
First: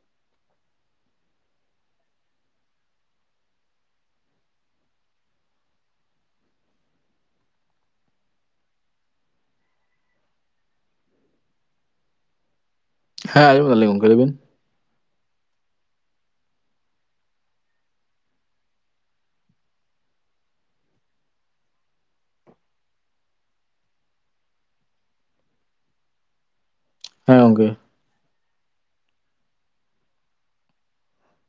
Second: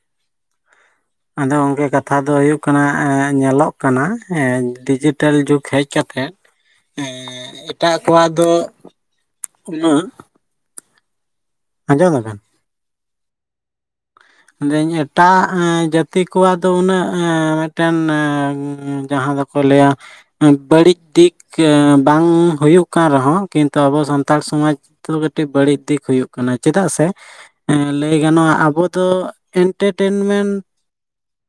ᱟᱫᱚ ᱜᱚᱝᱠᱮ ᱠᱟᱛᱷᱟ ᱫᱚ ᱦᱩᱭᱩᱜ ᱠᱟᱱᱟ ᱮ ᱧᱮᱞᱚᱜ ᱠᱟᱱᱟ ᱦᱮ ᱰᱤᱡᱤᱴᱮᱞ ᱡᱩᱜᱽ ᱦᱮᱡ ᱠᱟᱛᱮᱜ ᱦᱮᱸᱻ ᱮᱴᱟᱜ ᱠᱚᱣᱟᱜ ᱫᱚ (inaudible) ᱩᱱᱟᱹᱜ ᱟᱸᱡᱚᱢ ᱮᱫᱟᱢ? ᱦᱮᱸ ᱟᱸᱡᱚᱢ ᱮᱫᱟᱞᱤᱧ ᱜᱚᱢᱠᱮ ᱞᱟᱹᱭᱵᱤᱱ ᱾ ᱢᱮᱱ ᱮᱫᱟᱹᱧ ᱮᱴᱟᱜ ᱡᱟᱹᱛᱤ ᱠᱚᱣᱟᱜ ᱫᱚ ᱩᱱᱟᱹᱜ ᱮᱻ ᱢᱤᱫᱴᱮᱱ ᱡᱟᱦᱟᱸ ᱫᱚ ᱠᱚ ᱞᱟᱹᱭᱟ ᱵᱟᱹᱲᱤᱡ ᱫᱤᱠ ᱵᱟᱝ ᱦᱩᱭᱩᱜ ᱠᱟᱱ ᱨᱮᱦᱚᱸ ᱠᱤᱱᱛᱩ ᱟᱵᱚ ᱥᱟᱱᱛᱟᱲ ᱥᱚᱢᱟᱡᱽ ᱠᱟᱹᱴᱤᱡ ᱵᱟᱹᱲᱤᱡ ᱫᱤᱠ ᱦᱩᱭᱩᱜ ᱠᱟᱱᱟ ᱪᱮᱫᱟᱜ ᱥᱮ ᱦᱮᱸ ᱜᱚᱝᱠᱮ (inaudible) ᱞᱟᱹᱭ ᱜᱟᱱᱚᱜ-ᱟ ᱟᱵᱚ ᱛᱚ ᱮᱱᱴᱟᱨᱴᱮᱱᱢᱮᱱᱴ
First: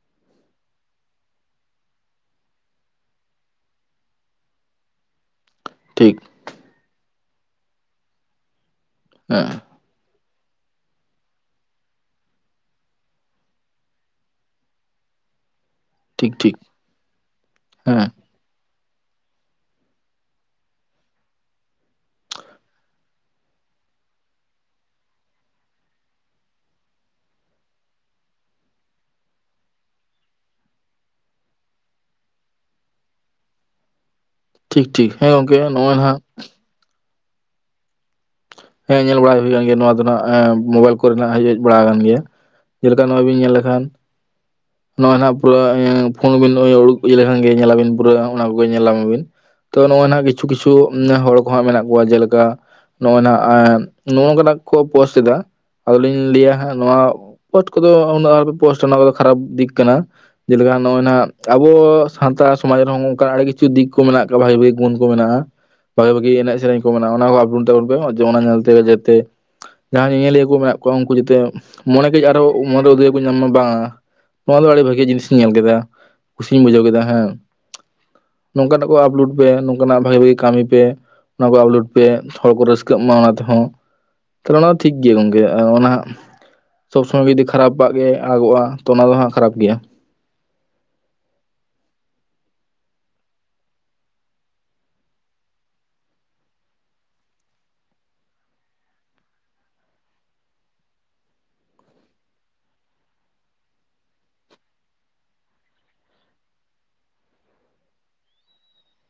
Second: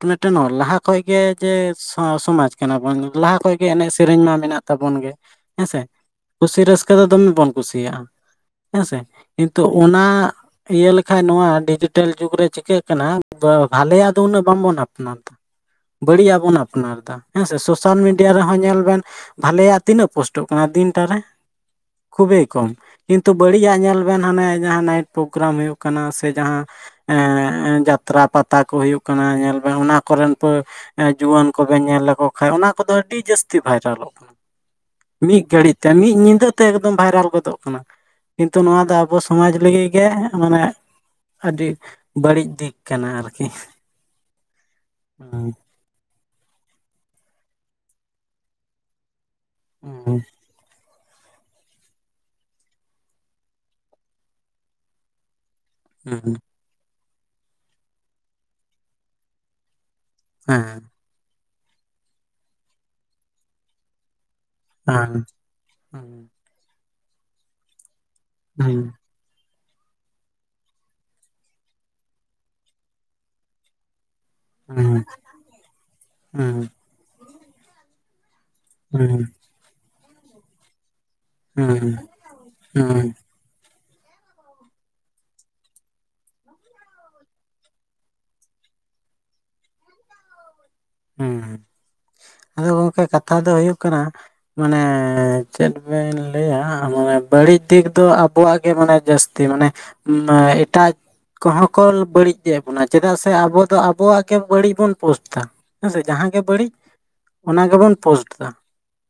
ᱢᱤᱫᱴᱮᱱ ᱚᱞ ᱞᱟᱦᱟ ᱠᱷᱚᱡ ᱜᱮ ᱡᱮ ᱥᱟᱶ ᱥᱚᱢᱟᱡᱽ ᱠᱟᱱᱟᱵᱚᱱ ᱞᱟᱦᱟ ᱠᱷᱚᱡ ᱜᱮ ᱮᱱᱮᱡ ᱥᱮᱨᱮᱧ ᱢᱟ ᱢᱮᱱᱟᱜ ᱛᱟᱵᱚᱱ ᱜᱮ ᱦᱮᱸᱥᱮ ᱾ ᱴᱷᱤᱠ ᱾ ᱠᱩᱥᱤ ᱨᱟᱹᱥᱠᱟᱹ ᱫᱚ ᱫᱚᱢᱮ ᱵᱚᱱ ᱠᱩᱥᱤᱭᱟᱜ-ᱟ (inaudible) ᱦᱮᱸ ᱥᱮ, ᱦᱮᱸ ᱠᱤᱱᱛᱩ ᱚᱱᱟ ᱤᱭᱟᱹ ᱞᱮᱠᱷᱟᱡ ᱱᱚᱣᱟ ᱰᱤᱡᱤᱴᱮᱞ ᱡᱩᱜᱽ ᱨᱮ ᱪᱤᱠᱟᱹᱜ ᱠᱟᱱᱟ ᱵᱚ ᱵᱷᱟᱞᱮᱭᱟᱜ ᱫᱚ ᱩᱱᱟᱹᱜ ᱵᱟᱝᱵᱚᱱ ᱟᱯᱱᱟᱨ ᱮᱫᱟ ᱾ ᱵᱟᱹᱲᱤᱡ ᱴᱷᱤᱠ ᱟᱜ ᱴᱷᱤᱠ ᱵᱚᱱ ᱟᱯᱱᱟᱨ ᱮᱫᱟ ᱦᱮᱸ ᱥᱮ ᱾ ᱥᱳᱥᱟᱞ ᱦᱮᱸ ᱢᱤᱰᱤᱭᱟ ᱨᱮᱦᱚᱸ ᱧᱮᱞ ᱵᱮᱱ ᱵᱷᱟᱞᱮᱭᱟᱜ ᱛᱤᱱᱟᱹᱜ ᱯᱳᱥᱴ ᱚᱜ ᱠᱟᱱᱟ ᱫᱤᱱᱴᱟ ᱨᱮ ᱾ (inaudible) ᱠᱷᱩᱵᱮᱭ ᱠᱚᱢ ᱾ ᱠᱤᱱᱛᱩ ᱵᱟᱹᱲᱤᱡᱟᱜ ᱧᱮᱞ ᱵᱮᱱ ᱦᱟᱱᱮ ᱡᱟᱦᱟᱸ ᱱᱟᱭᱤᱴ ᱯᱨᱳᱜᱨᱟᱢ ᱦᱩᱭᱩᱜ ᱠᱟᱱᱟ ᱥᱮ ᱡᱟᱦᱟᱸ ᱮᱸᱻ ᱮᱸᱻ ᱡᱟᱛᱨᱟ ᱯᱟᱛᱟ ᱠᱚ ᱦᱩᱭᱩᱜ ᱠᱟᱱᱟ ᱧᱮᱞ ᱵᱮᱱ ᱚᱱᱟ ᱠᱚᱨᱮᱱ ᱯᱟᱹ ᱡᱩᱣᱟᱹᱱ ᱠᱚᱵᱮᱱ ᱧᱮᱞ ᱞᱮᱠᱚ ᱠᱷᱟᱡ ᱚᱱᱟ ᱠᱚᱫᱚ ᱟᱹᱰᱤ ᱡᱟᱹᱥᱛᱤ ᱵᱷᱟᱭᱨᱟᱞᱚᱜ ᱠᱟᱱᱟ᱾ ᱴᱷᱤᱠ ᱴᱷᱤᱠ (inaudible) ᱦᱮᱸ ᱢᱤᱫ ᱜᱚᱝᱠᱮ ᱜᱷᱟᱹᱲᱤᱡ ᱛᱮ ᱱᱚᱜᱼᱚᱭ ᱢᱤᱫ ᱱᱟᱦᱟᱜ ᱧᱤᱫᱟᱹ ᱛᱮ ᱮᱠᱫᱚᱢ ᱵᱷᱟᱭᱨᱟᱞ ᱜᱚᱫᱚᱜ ᱠᱟᱱᱟ ᱾ (inaudible) ᱦᱮᱸ ᱧᱮᱞ ᱵᱟᱲᱟ ᱦᱩᱭ ᱠᱟᱱ ᱜᱮᱭᱟ ᱱᱚᱣᱟ ᱫᱚ ᱱᱟᱜ ᱢᱟᱱᱮ ᱢᱳᱵᱟᱭᱤᱞ ᱠᱚᱨᱮ ᱱᱟᱜ ᱦᱮᱡ ᱦᱮᱡ ᱟᱹᱰᱤ ᱵᱟᱲᱟ ᱟᱠᱟᱱ ᱜᱮᱭᱟ ᱾ ᱜᱮᱭᱟ ᱵᱟᱹᱲᱤᱡ ᱫᱤᱠ (inaudible) ᱡᱮᱞᱮᱠᱟ ᱠᱟᱱᱟ ᱱᱚᱜᱚᱭ ᱵᱤᱱ ᱟᱨᱠᱤ ᱧᱮᱞ ᱞᱮᱠᱷᱟᱱ (inaudible) ᱱᱚᱜ-ᱚᱭ ᱱᱟᱜ ᱦᱩᱸ ᱯᱩᱨᱟᱹ ᱮ ᱯᱷᱳᱱ ᱵᱤᱱ ᱱᱚᱜ-ᱚᱭ ᱩᱰᱩᱠ ᱤᱭᱟᱹ ᱞᱮᱠᱷᱟᱱ ᱜᱮ ᱧᱮᱞ ᱟᱵᱤᱱ (unintelligible) ᱠᱚᱜᱮ ᱧᱮᱞᱧᱟᱢ ᱟᱹᱵᱤᱱ ᱾ ᱛᱚ ᱱᱚᱜ-ᱚᱭ ᱦᱩᱸ ᱱᱟᱜ ᱠᱤᱪᱷᱩ ᱠᱤᱪᱷᱩ ᱦᱚᱲ ᱠᱚ ᱦᱟᱸᱜ ᱢᱮᱱᱟᱜ ᱠᱚᱣᱟ ᱡᱮᱞᱮᱠᱟ ᱱᱚᱜ-ᱚᱭ ᱱᱟᱜ ᱮᱜ ᱱᱚᱜ-ᱚ ᱱᱚᱝᱠᱟᱱᱟᱜ ᱠᱚ ᱯᱳᱥᱴ ᱮᱫᱟ ᱾ ᱟᱫᱚᱞᱤᱧ ᱦᱩᱸ ᱞᱟᱹᱭᱟ ᱦᱟᱸᱜ ᱱᱚᱣᱟ ᱯᱳᱥᱴ ᱠᱚᱫᱚ ᱩᱱᱟᱹᱜ ᱟᱞᱚᱜ ᱯᱮ ᱯᱳᱥᱴᱟ ᱱᱚᱣᱟ ᱠᱚᱫᱚ ᱠᱷᱟᱨᱟᱯ ᱫᱤᱠ ᱠᱟᱱᱟ ᱾ ᱡᱮᱞᱮᱠᱟ ᱦᱮᱸ ᱱᱚᱜ-ᱚᱭ ᱱᱟᱜ ᱟᱵᱚ ᱥᱟᱱᱛᱟᱲ ᱥᱚᱢᱟᱡᱽ ᱨᱮᱦᱚᱸ ᱚᱱᱠᱟᱱ ᱟᱹᱲᱤ ᱠᱤᱪᱷᱩ ᱫᱤᱠ ᱠᱚ ᱢᱮᱱᱟᱜ ᱟᱠᱟᱫ (unintelligible) ᱜᱩᱱ ᱠᱚ ᱦᱮᱸ ᱢᱮᱱᱟᱜ-ᱟ, ᱵᱷᱟᱹᱜᱤ ᱦᱩᱸ ᱵᱷᱟᱹᱜᱤ ᱮᱱᱮᱡ ᱥᱮᱨᱮᱧ ᱠᱚ ᱢᱮᱱᱟᱜ-ᱟ, ᱚᱱᱟ ᱠᱚ (unintelligible) (unintelligible) ᱚᱱᱟ ᱧᱮᱞ ᱛᱮᱜ ᱦᱩᱸ ᱡᱟᱛᱮ ᱡᱟᱦᱟᱸᱭ ᱧᱮᱧᱮᱞᱤᱭᱟᱹ ᱠᱚ ᱢᱮᱱᱟᱜ ᱠᱚᱣᱟ ᱩᱝᱠᱩ ᱡᱟᱛᱮ ᱢᱚᱱᱮ ᱠᱟᱹᱡ ᱟᱨᱚ (unintelligible) ᱠᱚ ᱧᱟᱢ ᱢᱟ, ᱵᱟᱝ ᱱᱚᱣᱟ ᱫᱚ ᱟᱹᱰᱤ ᱦᱩᱸ ᱵᱷᱟᱹᱜᱤ ᱡᱤᱱᱤᱥ ᱤᱧ ᱧᱮᱞ ᱠᱮᱫᱟ ᱦᱩᱸ ᱠᱩᱥᱤᱧ ᱵᱩᱡᱷᱟᱹᱣ ᱠᱮᱫᱟ, ᱦᱮᱸ ᱱᱚᱝᱠᱟᱱᱟᱜ ᱠᱚ ᱟᱯᱞᱳᱰ ᱯᱮ ᱱᱚᱝᱠᱟᱱᱟᱜ ᱵᱷᱟᱜᱤ ᱵᱷᱟᱜᱤ ᱠᱟᱹᱢᱤ ᱯᱮ ᱚᱱᱟ ᱠᱚ ᱦᱩᱸ ᱟᱯᱞᱳᱰ ᱦᱩᱸ ᱯᱮ ᱾ ᱠᱚ ᱨᱟᱹᱥᱠᱟᱹᱜ ᱦᱩᱸ ᱢᱟ ᱚᱱᱟ ᱛᱮᱦᱚᱸ ᱛᱟᱞᱦᱮ ᱚᱱᱟ ᱴᱷᱤᱠ ᱜᱮᱭᱟ ᱜᱚᱝᱠᱮ ᱟᱨ ᱚᱱᱟ ᱥᱚᱵᱽ ᱥᱳᱢᱳᱭ ᱜᱮ ᱡᱩᱫᱤ ᱠᱷᱟᱯᱟᱜ ᱜᱮ ᱟᱜᱚᱜᱟ, ᱛᱚ ᱚᱱᱟ ᱫᱚ ᱦᱟᱸᱜ ᱠᱷᱟᱨᱟᱯ ᱜᱮᱭᱟ ᱾ ᱦᱮᱸ ᱦᱮᱸ ᱟᱫᱚ ᱜᱚᱝᱠᱮ ᱠᱟᱛᱷᱟ ᱫᱚ ᱦᱳᱭᱳᱜ ᱠᱟᱱᱟ ᱢᱟᱱᱮ ᱪᱮᱫ ᱵᱮᱱ ᱞᱟᱹᱭᱟ ᱢᱟᱱᱮ ᱵᱟᱹᱲᱤᱡ ᱫᱤᱠ ᱫᱚ ᱟᱵᱚᱣᱟᱜ ᱜᱮ ᱢᱟᱱᱮ ᱡᱟᱹᱥ ᱛᱤ ᱢᱟᱱᱮ ᱩᱸ ᱮᱴᱟᱜ ᱠᱚᱦᱚᱸ ᱠᱚ ᱵᱟᱹᱲᱤᱡ ᱮᱸᱜ ᱵᱚᱱᱟ, ᱪᱮᱫᱟᱜ ᱥᱮ ᱟᱵᱚ ᱫᱚ ᱟᱵᱚᱣᱟᱜ ᱜᱮ ᱵᱟᱹᱲᱤᱡ ᱵᱚᱱ ᱯᱳᱥᱴ ᱫᱟ᱾ ᱦᱮᱸᱥᱮ ᱡᱟᱦᱟᱸ ᱜᱮ ᱵᱟᱹᱲᱤᱡ ᱚᱱᱟ ᱜᱮᱵᱚᱱ ᱯᱳᱥᱴ ᱫᱟ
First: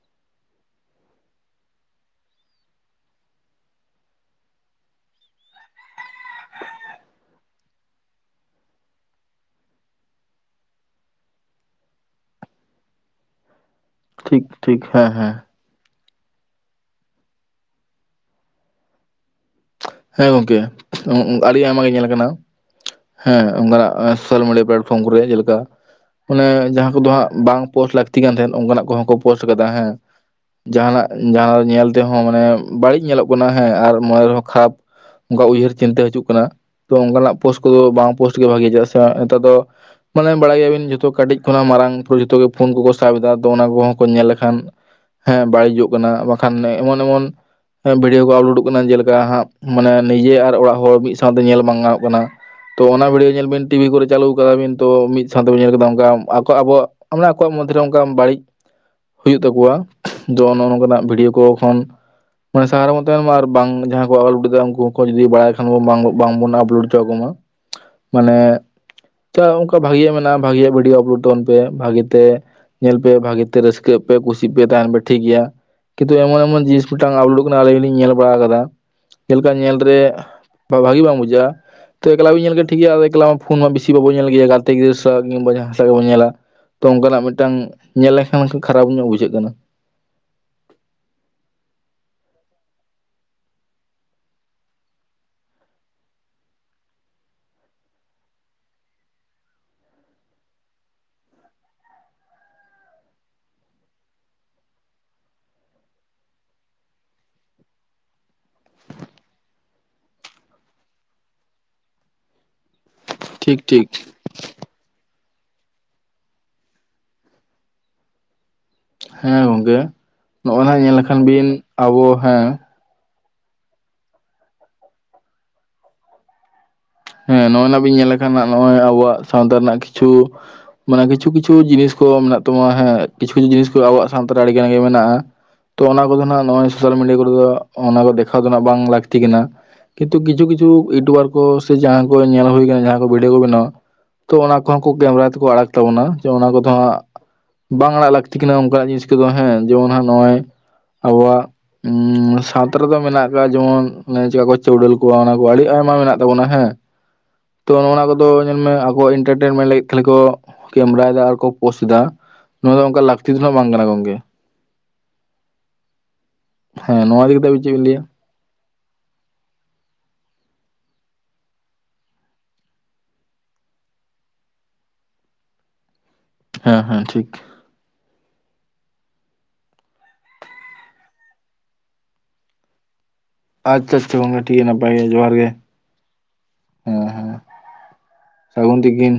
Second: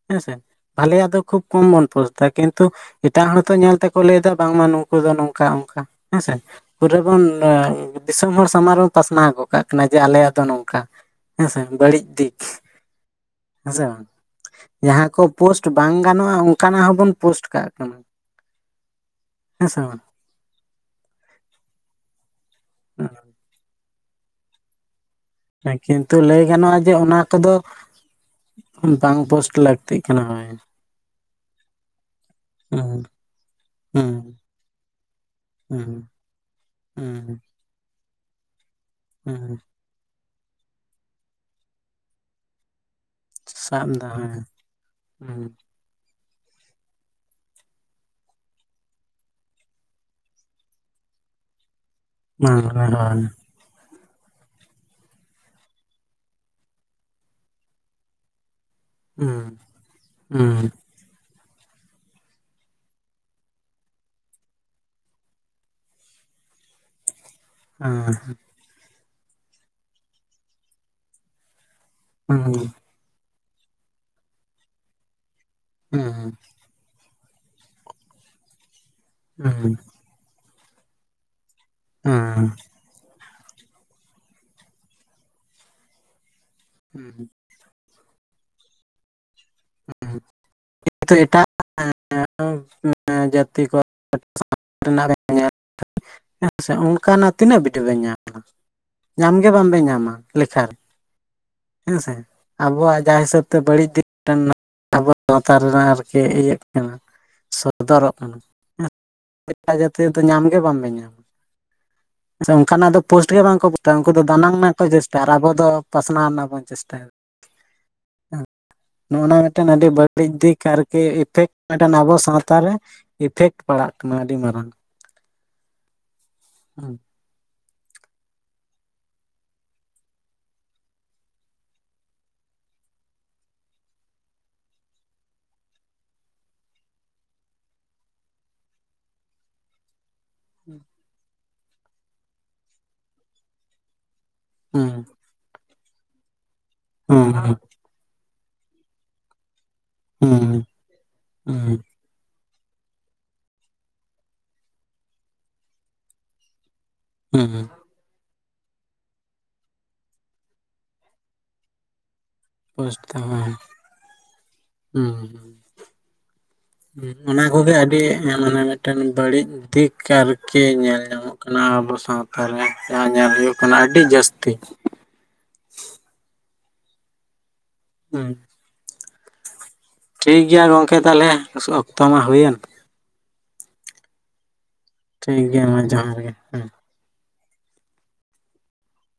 ᱦᱮᱸᱥᱮ᱾ ᱵᱷᱟᱞᱮᱭᱟᱜ ᱫᱚ ᱠᱷᱩᱵ ᱠᱚᱢ ᱵᱚᱱ ᱯᱳᱥᱴ ᱫᱟ ᱠᱤᱱᱛᱩ ᱮᱴᱟᱜ ᱦᱚᱲᱛᱚ ᱧᱮᱞ ᱛᱮᱠᱚ ᱞᱟᱹᱭᱫᱟ ᱵᱟᱝᱢᱟ ᱱᱩᱠᱩ ᱫᱚ ᱱᱚᱝᱠᱟ ᱚᱝᱠᱟ ᱦᱮᱸᱥᱮ᱾ ᱯᱩᱨᱟᱹ ᱵᱚᱱ ᱫᱤᱥᱚᱢ ᱦᱚᱲ ᱥᱟᱢᱟᱝ ᱨᱮ ᱵᱚᱱ ᱯᱟᱥᱱᱟᱣ ᱜᱚᱜ ᱠᱟᱜ ᱠᱟᱱᱟ ᱡᱮ ᱟᱞᱮᱭᱟᱜ ᱫᱚ ᱱᱚᱝᱠᱟ᱾ ᱦᱮᱸᱥᱮ ᱵᱟᱹᱲᱤᱡ ᱫᱤᱠ ᱦᱮᱸᱥᱮ ᱵᱟᱝ ᱴᱷᱤᱠ ᱴᱷᱤᱠ ᱦᱮᱸ ᱡᱟᱦᱟᱸ ᱠᱚ ᱦᱮᱸ ᱯᱳᱥᱴ ᱵᱟᱝ ᱜᱟᱱᱚᱜ-ᱟ ᱚᱝᱠᱟᱱᱟᱜ ᱦᱚᱸᱵᱚᱱ ᱯᱳᱥᱴ ᱠᱟᱜ ᱠᱟᱱᱟ, ᱦᱮᱸᱥᱮ ᱵᱟᱝ? ᱦᱮᱸ ᱜᱚᱝᱠᱮ ᱟᱹᱰᱤ ᱟᱭᱢᱟ ᱜᱮ ᱧᱮᱞ ᱠᱟᱱᱟ ᱦᱮᱸ ᱚᱝᱠᱟᱱᱟᱜ (unintelligible) ᱢᱰᱤᱭᱟ ᱯᱞᱟᱴ ᱯᱷᱚᱨᱢ ᱠᱚᱨᱮ ᱡᱮᱞᱮ ᱠᱟ ᱦᱮᱸ, ᱠᱤᱱᱛᱩ ᱞᱟᱹᱭ ᱢᱟᱱᱮ ᱜᱟᱱᱚᱜᱼᱟ ᱡᱟᱦᱟᱸ ᱡᱮ ᱠᱚᱫᱚ ᱚᱱᱟ ᱦᱟᱸᱜ ᱵᱟᱝ ᱯᱳᱥᱴ ᱞᱟᱹᱠᱛᱤ ᱠᱟᱱ ᱛᱟᱦᱮᱸᱫ ᱚᱝᱠᱟᱱᱟᱜ ᱠᱚᱦᱚᱸ ᱠᱚ ᱵᱟᱝ ᱯᱳᱥᱴ ᱠᱟᱫᱟ ᱦᱮᱸ᱾ ᱞᱟᱹᱠᱛᱤᱜ ᱠᱟᱱᱟ ᱦᱳᱭ ᱡᱟᱦᱟᱱᱟᱜ ᱡᱟᱦᱟᱸ ᱧᱮᱞ ᱛᱮᱦᱚᱸ ᱢᱟᱱᱮ ᱵᱟᱹᱲᱤᱡ ᱦᱩᱸ ᱧᱮᱞᱚᱜ ᱠᱟᱱᱟ, ᱦᱮᱸ ᱟᱨ ᱦᱩᱸ ᱢᱚᱱᱮ ᱨᱮᱦᱚᱸ ᱠᱷᱟᱨᱟᱯ ᱚᱱᱠᱟ ᱩᱭᱦᱟᱹᱨ ᱦᱩᱸ ᱪᱤᱱᱛᱟᱹ ᱦᱤᱡᱩᱜ ᱠᱟᱱᱟ ᱛᱚ ᱚᱱᱠᱟ ᱱᱟᱜ ᱦᱩᱸ ᱯᱳᱥᱴ ᱠᱚᱫᱚ ᱵᱟᱝ ᱯᱳᱥᱴ ᱜᱮ ᱵᱷᱟᱜᱮ ᱪᱮᱫᱟᱜ ᱥᱮ ᱱᱮᱛᱟᱨ ᱫᱚ ᱦᱩᱸ ᱼᱼ ᱢᱟᱱᱮ ᱵᱟᱲᱟᱭ ᱜᱮᱭᱟ ᱵᱤᱱ ᱡᱚᱛᱚ ᱠᱟᱹᱴᱤᱡ ᱠᱷᱱᱟᱜ ᱢᱟᱨᱟᱝ ᱯᱩᱨ ᱡᱚᱛᱚ ᱜᱮ ᱯᱷᱳᱱ ᱠᱚᱠᱚ ᱥᱟᱵ ᱮᱫᱟ ᱟᱫᱚ ᱚᱱᱟ ᱥᱟᱵ ᱠᱚᱦᱚᱸ ᱠᱚ ᱫᱟ ᱧᱮᱞ ᱦᱳᱭ ᱞᱮᱠᱷᱟᱱ, ᱦᱩᱸ ᱦᱮᱸ ᱵᱟᱹᱲᱤᱡᱚᱜ ᱠᱟᱱᱟ ᱵᱟᱝ ᱠᱷᱟᱱ ᱮᱢᱚᱱ ᱮᱢᱚᱱ ᱵᱷᱤᱰᱤᱭᱳ ᱠᱚ ᱟᱯᱞᱳᱰᱚᱜ ᱠᱟᱱᱟ ᱡᱮᱞᱮᱠᱟ ᱦᱟᱸᱜ ᱢᱟᱱᱮ ᱱᱤᱡᱮ ᱟᱨ ᱚᱲᱟᱜ ᱦᱚᱲ ᱢᱤᱫ ᱥᱟᱶᱛᱮ ᱧᱮᱞ ᱵᱟᱝ ᱜᱟᱱᱚᱜ ᱠᱟᱱᱟ, ᱵᱟᱝ ᱛᱚ ᱠᱟᱱᱟ, ᱦᱳᱭ ᱚᱱᱟ ᱵᱷᱤᱰᱤᱭᱳ ᱧᱮᱞ ᱵᱤᱱ ᱴᱤᱵᱷᱤ ᱠᱚᱨᱮ ᱪᱟᱹᱞᱩ ᱠᱟᱫᱟ ᱵᱤᱱ ᱛᱚ ᱢᱤᱫ ᱥᱟᱶᱛᱮ ᱵᱤᱱ ᱧᱮᱞ ᱠᱮᱫᱟ ᱚᱝᱠᱟ ᱟᱠᱚ ᱟᱵᱚ (unintelligible) ᱟᱠᱚᱣᱟᱜ (unintelligible) ᱚᱝᱠᱟᱢ ᱵᱟᱹᱲᱤᱡ ᱦᱩᱭᱩᱜ ᱦᱩᱸ ᱛᱟᱠᱚᱣᱟ ᱫᱚ ᱦᱩᱸ ᱱᱚᱜᱚ ᱦᱮᱸ ᱱᱚᱝᱠᱟᱱᱟᱜ ᱵᱷᱤᱰᱤᱭᱳ ᱠᱚ ᱠᱷᱚᱱ ᱢᱟᱱᱮ ᱥᱟᱦᱟ ᱨᱮᱵᱚᱱ ᱛᱟᱦᱮᱸᱱ ᱢᱟ ᱟᱨ ᱵᱟᱝ ᱡᱟᱦᱟᱸ ᱠᱚ (unintelligible) (unintelligible) ᱩᱝᱠᱩ ᱦᱚᱸᱠᱚ ᱡᱩᱫᱤ ᱵᱟᱲᱟᱭ ᱠᱷᱟᱱ ᱵᱚ ᱵᱟᱝ ᱵᱟᱝ ᱵᱚᱱ ᱟᱯᱞᱳᱰ ᱦᱚᱪᱚ ᱟᱠᱚ ᱢᱟ, ᱦᱩᱸ ᱢᱟᱱᱮ (unintelligible) ᱚᱝᱠᱟ ᱵᱷᱟᱹᱜᱤᱭᱟᱜ ᱢᱮᱱᱟᱜ-ᱟ ᱵᱷᱟᱹᱜᱤᱭᱟᱜ ᱵᱷᱤᱰᱤᱭᱳ ᱟᱯᱞᱳᱰ ᱛᱟᱵᱚᱱ ᱯᱮ ᱵᱷᱟᱜᱮ ᱛᱮ ᱧᱮᱞ ᱯᱮ ᱵᱷᱟᱹᱜᱤ ᱛᱮ ᱨᱟᱹᱥᱠᱟᱹᱭ ᱯᱮ, ᱠᱩᱥᱤᱜ ᱯᱮ, ᱛᱟᱦᱮᱱ ᱯᱮ, ᱴᱷᱤᱠ ᱜᱮᱭᱟ ᱠᱤᱱᱛᱩ ᱮᱢᱚᱱ ᱮᱢᱚᱱ (unintelligible) (unintelligible) ᱟᱯᱞᱳᱰᱳᱜ ᱠᱟᱱᱟ ᱟᱹᱞᱤᱧ ᱦᱚᱞᱤᱧ ᱧᱮᱞ ᱵᱟᱲᱟ ᱠᱟᱫᱟ᱾ ᱡᱮᱞᱮᱠᱟ ᱦᱩᱸ ᱧᱮᱞ ᱨᱮ ᱵᱟ ᱵᱷᱟᱹᱜᱤ ᱵᱟᱝ ᱵᱩᱡᱷᱟᱹᱜᱟ, ᱛᱚ ᱮᱠᱞᱟ ᱜᱮ ᱵᱤᱱ ᱧᱮᱞ ᱦᱩᱸ ᱠᱮᱫᱟ ᱴᱷᱤᱠ ᱜᱮᱭᱟ ᱮᱠᱞᱟ ᱯᱷᱳᱱ ᱢᱟ ᱵᱤᱥᱤ ᱵᱟᱵᱚᱱ ᱧᱮᱞ ᱜᱮᱭᱟ ᱜᱟᱛᱮ ᱜᱤᱫᱟᱹᱨ ᱥᱟᱶ ᱠᱤᱝᱵᱟ ᱡᱟᱦᱟᱸᱭ ᱥᱟᱸᱜ ᱜᱮᱵᱚᱱ ᱧᱮᱞᱟ, ᱛᱚ ᱦᱩᱸ ᱚᱝᱠᱟᱱᱟᱜ ᱢᱤᱫᱴᱟᱝ ᱧᱮᱞ ᱞᱮᱠᱷᱟᱱ (unintelligible) ᱠᱷᱟᱨᱟᱯ ᱧᱚᱜ ᱵᱩᱡᱷᱟᱹᱜ ᱠᱟᱱᱟ᱾ (unintelligible) ᱮᱴᱟᱜ (unintelligible) (unintelligible) ᱦᱮᱸᱥᱮ ᱚᱝᱠᱟᱱᱟᱜ ᱛᱤᱱᱟᱹᱜ ᱵᱷᱤᱰᱳ ᱵᱮᱱ ᱧᱟᱢᱟ? ᱧᱟᱢ ᱜᱮ ᱵᱟᱝ ᱵᱮᱱ ᱧᱟᱢᱟ ᱞᱮᱠᱷᱟ ᱨᱮ᱾ ᱦᱮᱸᱥᱮ ᱟᱵᱚᱣᱟᱜ ᱡᱟᱦᱟᱸ ᱦᱤᱥᱟᱹᱵ ᱛᱮ ᱵᱟᱹᱲᱤᱡ ᱫᱤᱠ (unintelligible) (unintelligible) ᱨᱮᱱᱟᱜ ᱟᱨᱠᱤ ᱤᱭᱟᱹᱜ ᱠᱟᱱᱟ, ᱥᱚᱫᱚᱨᱚᱜ ᱠᱟᱱᱟᱢ᱾ (unintelligible) ᱡᱟᱹᱛᱤ ᱫᱚ ᱧᱟᱢ ᱜᱮ ᱵᱟᱝ ᱵᱮᱱ ᱧᱟᱢᱟ, ᱥᱮ ᱚᱝᱠᱟᱱᱟᱜ ᱫᱚ ᱯᱳᱥᱴ ᱜᱮ ᱵᱟᱝ ᱴᱷᱤᱠ ᱠᱚ ᱴᱷᱤᱠ ᱯᱳᱥᱴ-ᱟ ᱩᱝᱠᱩ ᱫᱚ ᱫᱟᱱᱟᱝ ᱨᱮᱱᱟᱜ ᱠᱚ ᱪᱮᱥᱴᱟᱭ-ᱟ, ᱟᱨ ᱟᱵᱚ ᱫᱚ ᱯᱟᱥᱱᱟᱣ ᱨᱮᱱᱟᱜ ᱵᱚᱱ ᱪᱮᱥᱴᱟᱭ-ᱟ᱾ ᱦᱮᱸ ᱱᱚᱜᱚᱱᱟ ᱢᱮᱫᱴᱮᱱ ᱟᱹᱰᱤ ᱜᱚᱝᱠᱮ ᱵᱟᱹᱲᱤᱡ ᱫᱤᱠ ᱱᱚᱜᱼᱚᱭ ᱱᱟᱜ ᱧᱮᱞ ᱟᱨᱠᱤ ᱞᱮᱠᱷᱟᱱ ᱮᱯᱷᱮᱠᱴ ᱵᱤᱱ ᱢᱤᱫᱴᱟᱱ ᱟᱵᱚ ᱦᱮᱸ ᱥᱟᱶᱛᱟᱨ ᱨᱮ ᱮᱯᱷᱮᱠᱴ ᱯᱟᱲᱟᱜ ᱠᱟᱱᱟ ᱟᱹᱰᱤ ᱢᱟᱨᱟᱝ᱾ ᱦᱩᱸ᱾ ᱦᱮᱸ ᱱᱚᱜᱼᱚᱭ ᱱᱟᱜ ᱵᱤᱱ ᱧᱮᱞ ᱞᱮᱠᱷᱟᱱ ᱱᱚᱜ-ᱚᱭ ᱟᱵᱚᱣᱟᱜ ᱥᱟᱶᱛᱟ ᱨᱮᱱᱟᱜ ᱠᱤᱪᱷᱩ ᱢᱟᱱᱮ ᱠᱤᱪᱷᱩ ᱠᱤᱪᱷᱩ ᱡᱤᱱᱤᱥ ᱠᱚ ᱢᱮᱱᱟᱜ ᱛᱟᱵᱚᱱᱟ ᱦᱮᱸ ᱠᱤᱪᱷᱩ ᱠᱤᱪᱷᱩ ᱡᱤᱱᱤᱥ ᱠᱚ ᱟᱵᱚᱣᱟᱜ ᱥᱟᱶᱛᱟ ᱨᱮ ᱟᱹᱰᱤ ᱜᱟᱱ ᱜᱮ ᱢᱮᱱᱟᱜᱼᱟ᱾ ᱛᱚ ᱚᱱᱟ ᱠᱚᱫᱚ ᱱᱟᱦᱟᱜ ᱱᱚᱜᱼᱚᱭ ᱥᱳᱥᱟᱞ ᱢᱤᱰᱤᱭᱟ ᱠᱚᱨᱮ ᱫᱚ ᱚᱱᱟ ᱠᱚ ᱫᱮᱠᱷᱟᱣ ᱫᱚ ᱱᱟᱜ ᱵᱟᱝ ᱞᱟᱹᱠᱛᱤ ᱠᱟᱱᱟ᱾ ᱠᱤᱱᱛᱩ ᱠᱤᱪᱷᱩ ᱠᱤᱪᱷᱩ ᱤᱭᱩᱴᱩᱵᱟᱨ ᱠᱚ ᱥᱮ ᱡᱟᱦᱟᱸ ᱠᱚ ᱧᱮᱞ ᱦᱩᱭ ᱠᱟᱱᱟ ᱡᱟᱦᱟᱸ ᱠᱚ ᱵᱷᱤᱰᱤᱭᱳ ᱠᱚ ᱵᱮᱱᱟᱣᱟ ᱛᱚ ᱚᱱᱟ ᱠᱚᱦᱚᱸ ᱠᱚ ᱦᱩᱸ ᱠᱮᱢᱨᱟ ᱛᱮᱠᱚ ᱟᱲᱟᱜ ᱛᱟᱵᱚᱱᱟ, ᱡᱮ ᱚᱱᱟ ᱠᱚᱫᱚ ᱦᱟᱸᱜ ᱦᱩᱸ ᱦᱩᱸ᱾ ᱵᱟᱝ ᱟᱲᱟᱜ ᱞᱟᱹᱠᱛᱤ ᱠᱟᱱᱟ ᱚᱱᱠᱟᱱᱟᱜ ᱡᱤᱱᱤᱥ ᱠᱚᱫᱚ ᱦᱮᱸ ᱡᱮᱢᱚᱱᱼᱼ ᱦᱩᱸ ᱦᱩᱸ ᱩᱸ ᱥᱟᱶᱛᱟ ᱨᱮᱫᱚ ᱢᱮᱱᱟᱜ ᱟᱠᱟᱫ ᱡᱮᱢᱚᱱ ᱪᱮᱠᱟ ᱠᱚ ᱪᱟᱹᱣᱰᱟᱹᱞ ᱠᱚᱣᱟ ᱚᱱᱟ ᱠᱚ ᱟᱹᱰᱤ ᱟᱭᱢᱟ ᱢᱮᱱᱟᱜ ᱛᱟᱵᱚᱱᱟ᱾ ᱦᱮᱸ᱾ ᱦᱩᱸ ᱦᱩᱸ᱾ ᱛᱚ ᱚᱱᱟ ᱠᱚᱫᱚ ᱧᱮᱞᱢᱮ, ᱟᱠᱚ ᱮᱱᱴᱟᱨᱴᱮᱱᱢᱮᱱᱴ ᱞᱟᱹᱜᱤᱫ ᱠᱷᱟᱹᱞᱤ ᱠᱚ ᱠᱮᱢᱮᱨᱟᱭᱮ ᱫᱟ ᱟᱨ ᱠᱚ ᱯᱳᱥᱴ ᱫᱟ᱾ ᱱᱚᱣᱟ ᱫᱚ ᱯᱳᱥᱴ ᱚᱱᱠᱟ ᱞᱟᱹᱠᱛᱤ ᱫᱚ ᱱᱟᱦᱟᱜᱽ ᱦᱮᱸ ᱵᱟᱝ ᱠᱟᱱᱟ ᱜᱚᱝᱠᱮ᱾ ᱦᱩᱸ ᱦᱩᱸ᱾ ᱦᱮᱸ ᱱᱚᱣᱟ ᱤᱫᱤ ᱚᱱᱟ ᱠᱟᱛᱮᱫ ᱟᱵᱤᱱ ᱪᱮᱫ ᱠᱚᱜᱮ ᱵᱤᱱ ᱟᱹᱰᱤ ᱞᱟᱹᱭᱟ? ᱢᱟᱱᱮ, ᱢᱤᱫᱴᱮᱱ ᱵᱟᱹᱲᱤᱡ ᱫᱤᱠᱟᱨᱠᱤ ᱧᱮᱞ ᱧᱟᱢᱚᱜ ᱠᱟᱱᱟ ᱟᱵᱚ ᱥᱟᱶᱛᱟ ᱨᱮ ᱡᱟᱦᱟᱸ ᱧᱮᱞ ᱦᱩᱭᱩᱜ ᱠᱟᱱᱟ ᱟᱹᱰᱤ ᱡᱟᱹᱥᱛᱤ᱾ ᱦᱮᱸ ᱦᱮᱸ ᱴᱷᱤᱠ᱾ ᱦᱮᱸ᱾ ᱴᱷᱤᱠ ᱜᱮᱭᱟ ᱜᱚᱝᱠᱮ ᱛᱟᱦᱞᱮ ᱚᱠᱛᱚ ᱢᱟ ᱦᱩᱭᱮᱱ᱾ ᱟᱪᱪᱷᱟ ᱟᱪᱪᱷᱟ ᱜᱚᱝᱠᱮ ᱴᱷᱤᱠ ᱜᱮᱭᱟ ᱱᱟᱯᱟᱭ ᱜᱮ ᱡᱚᱦᱟᱸᱨ ᱴᱷᱤᱠ ᱜᱮ᱾ ᱜᱮᱭᱟ ᱢᱟ ᱡᱚᱦᱟᱨ ᱜᱮ ᱦᱮᱸ ᱦᱮᱸ ᱥᱟᱹᱜᱩᱱ ᱛᱤᱠᱤᱱ᱾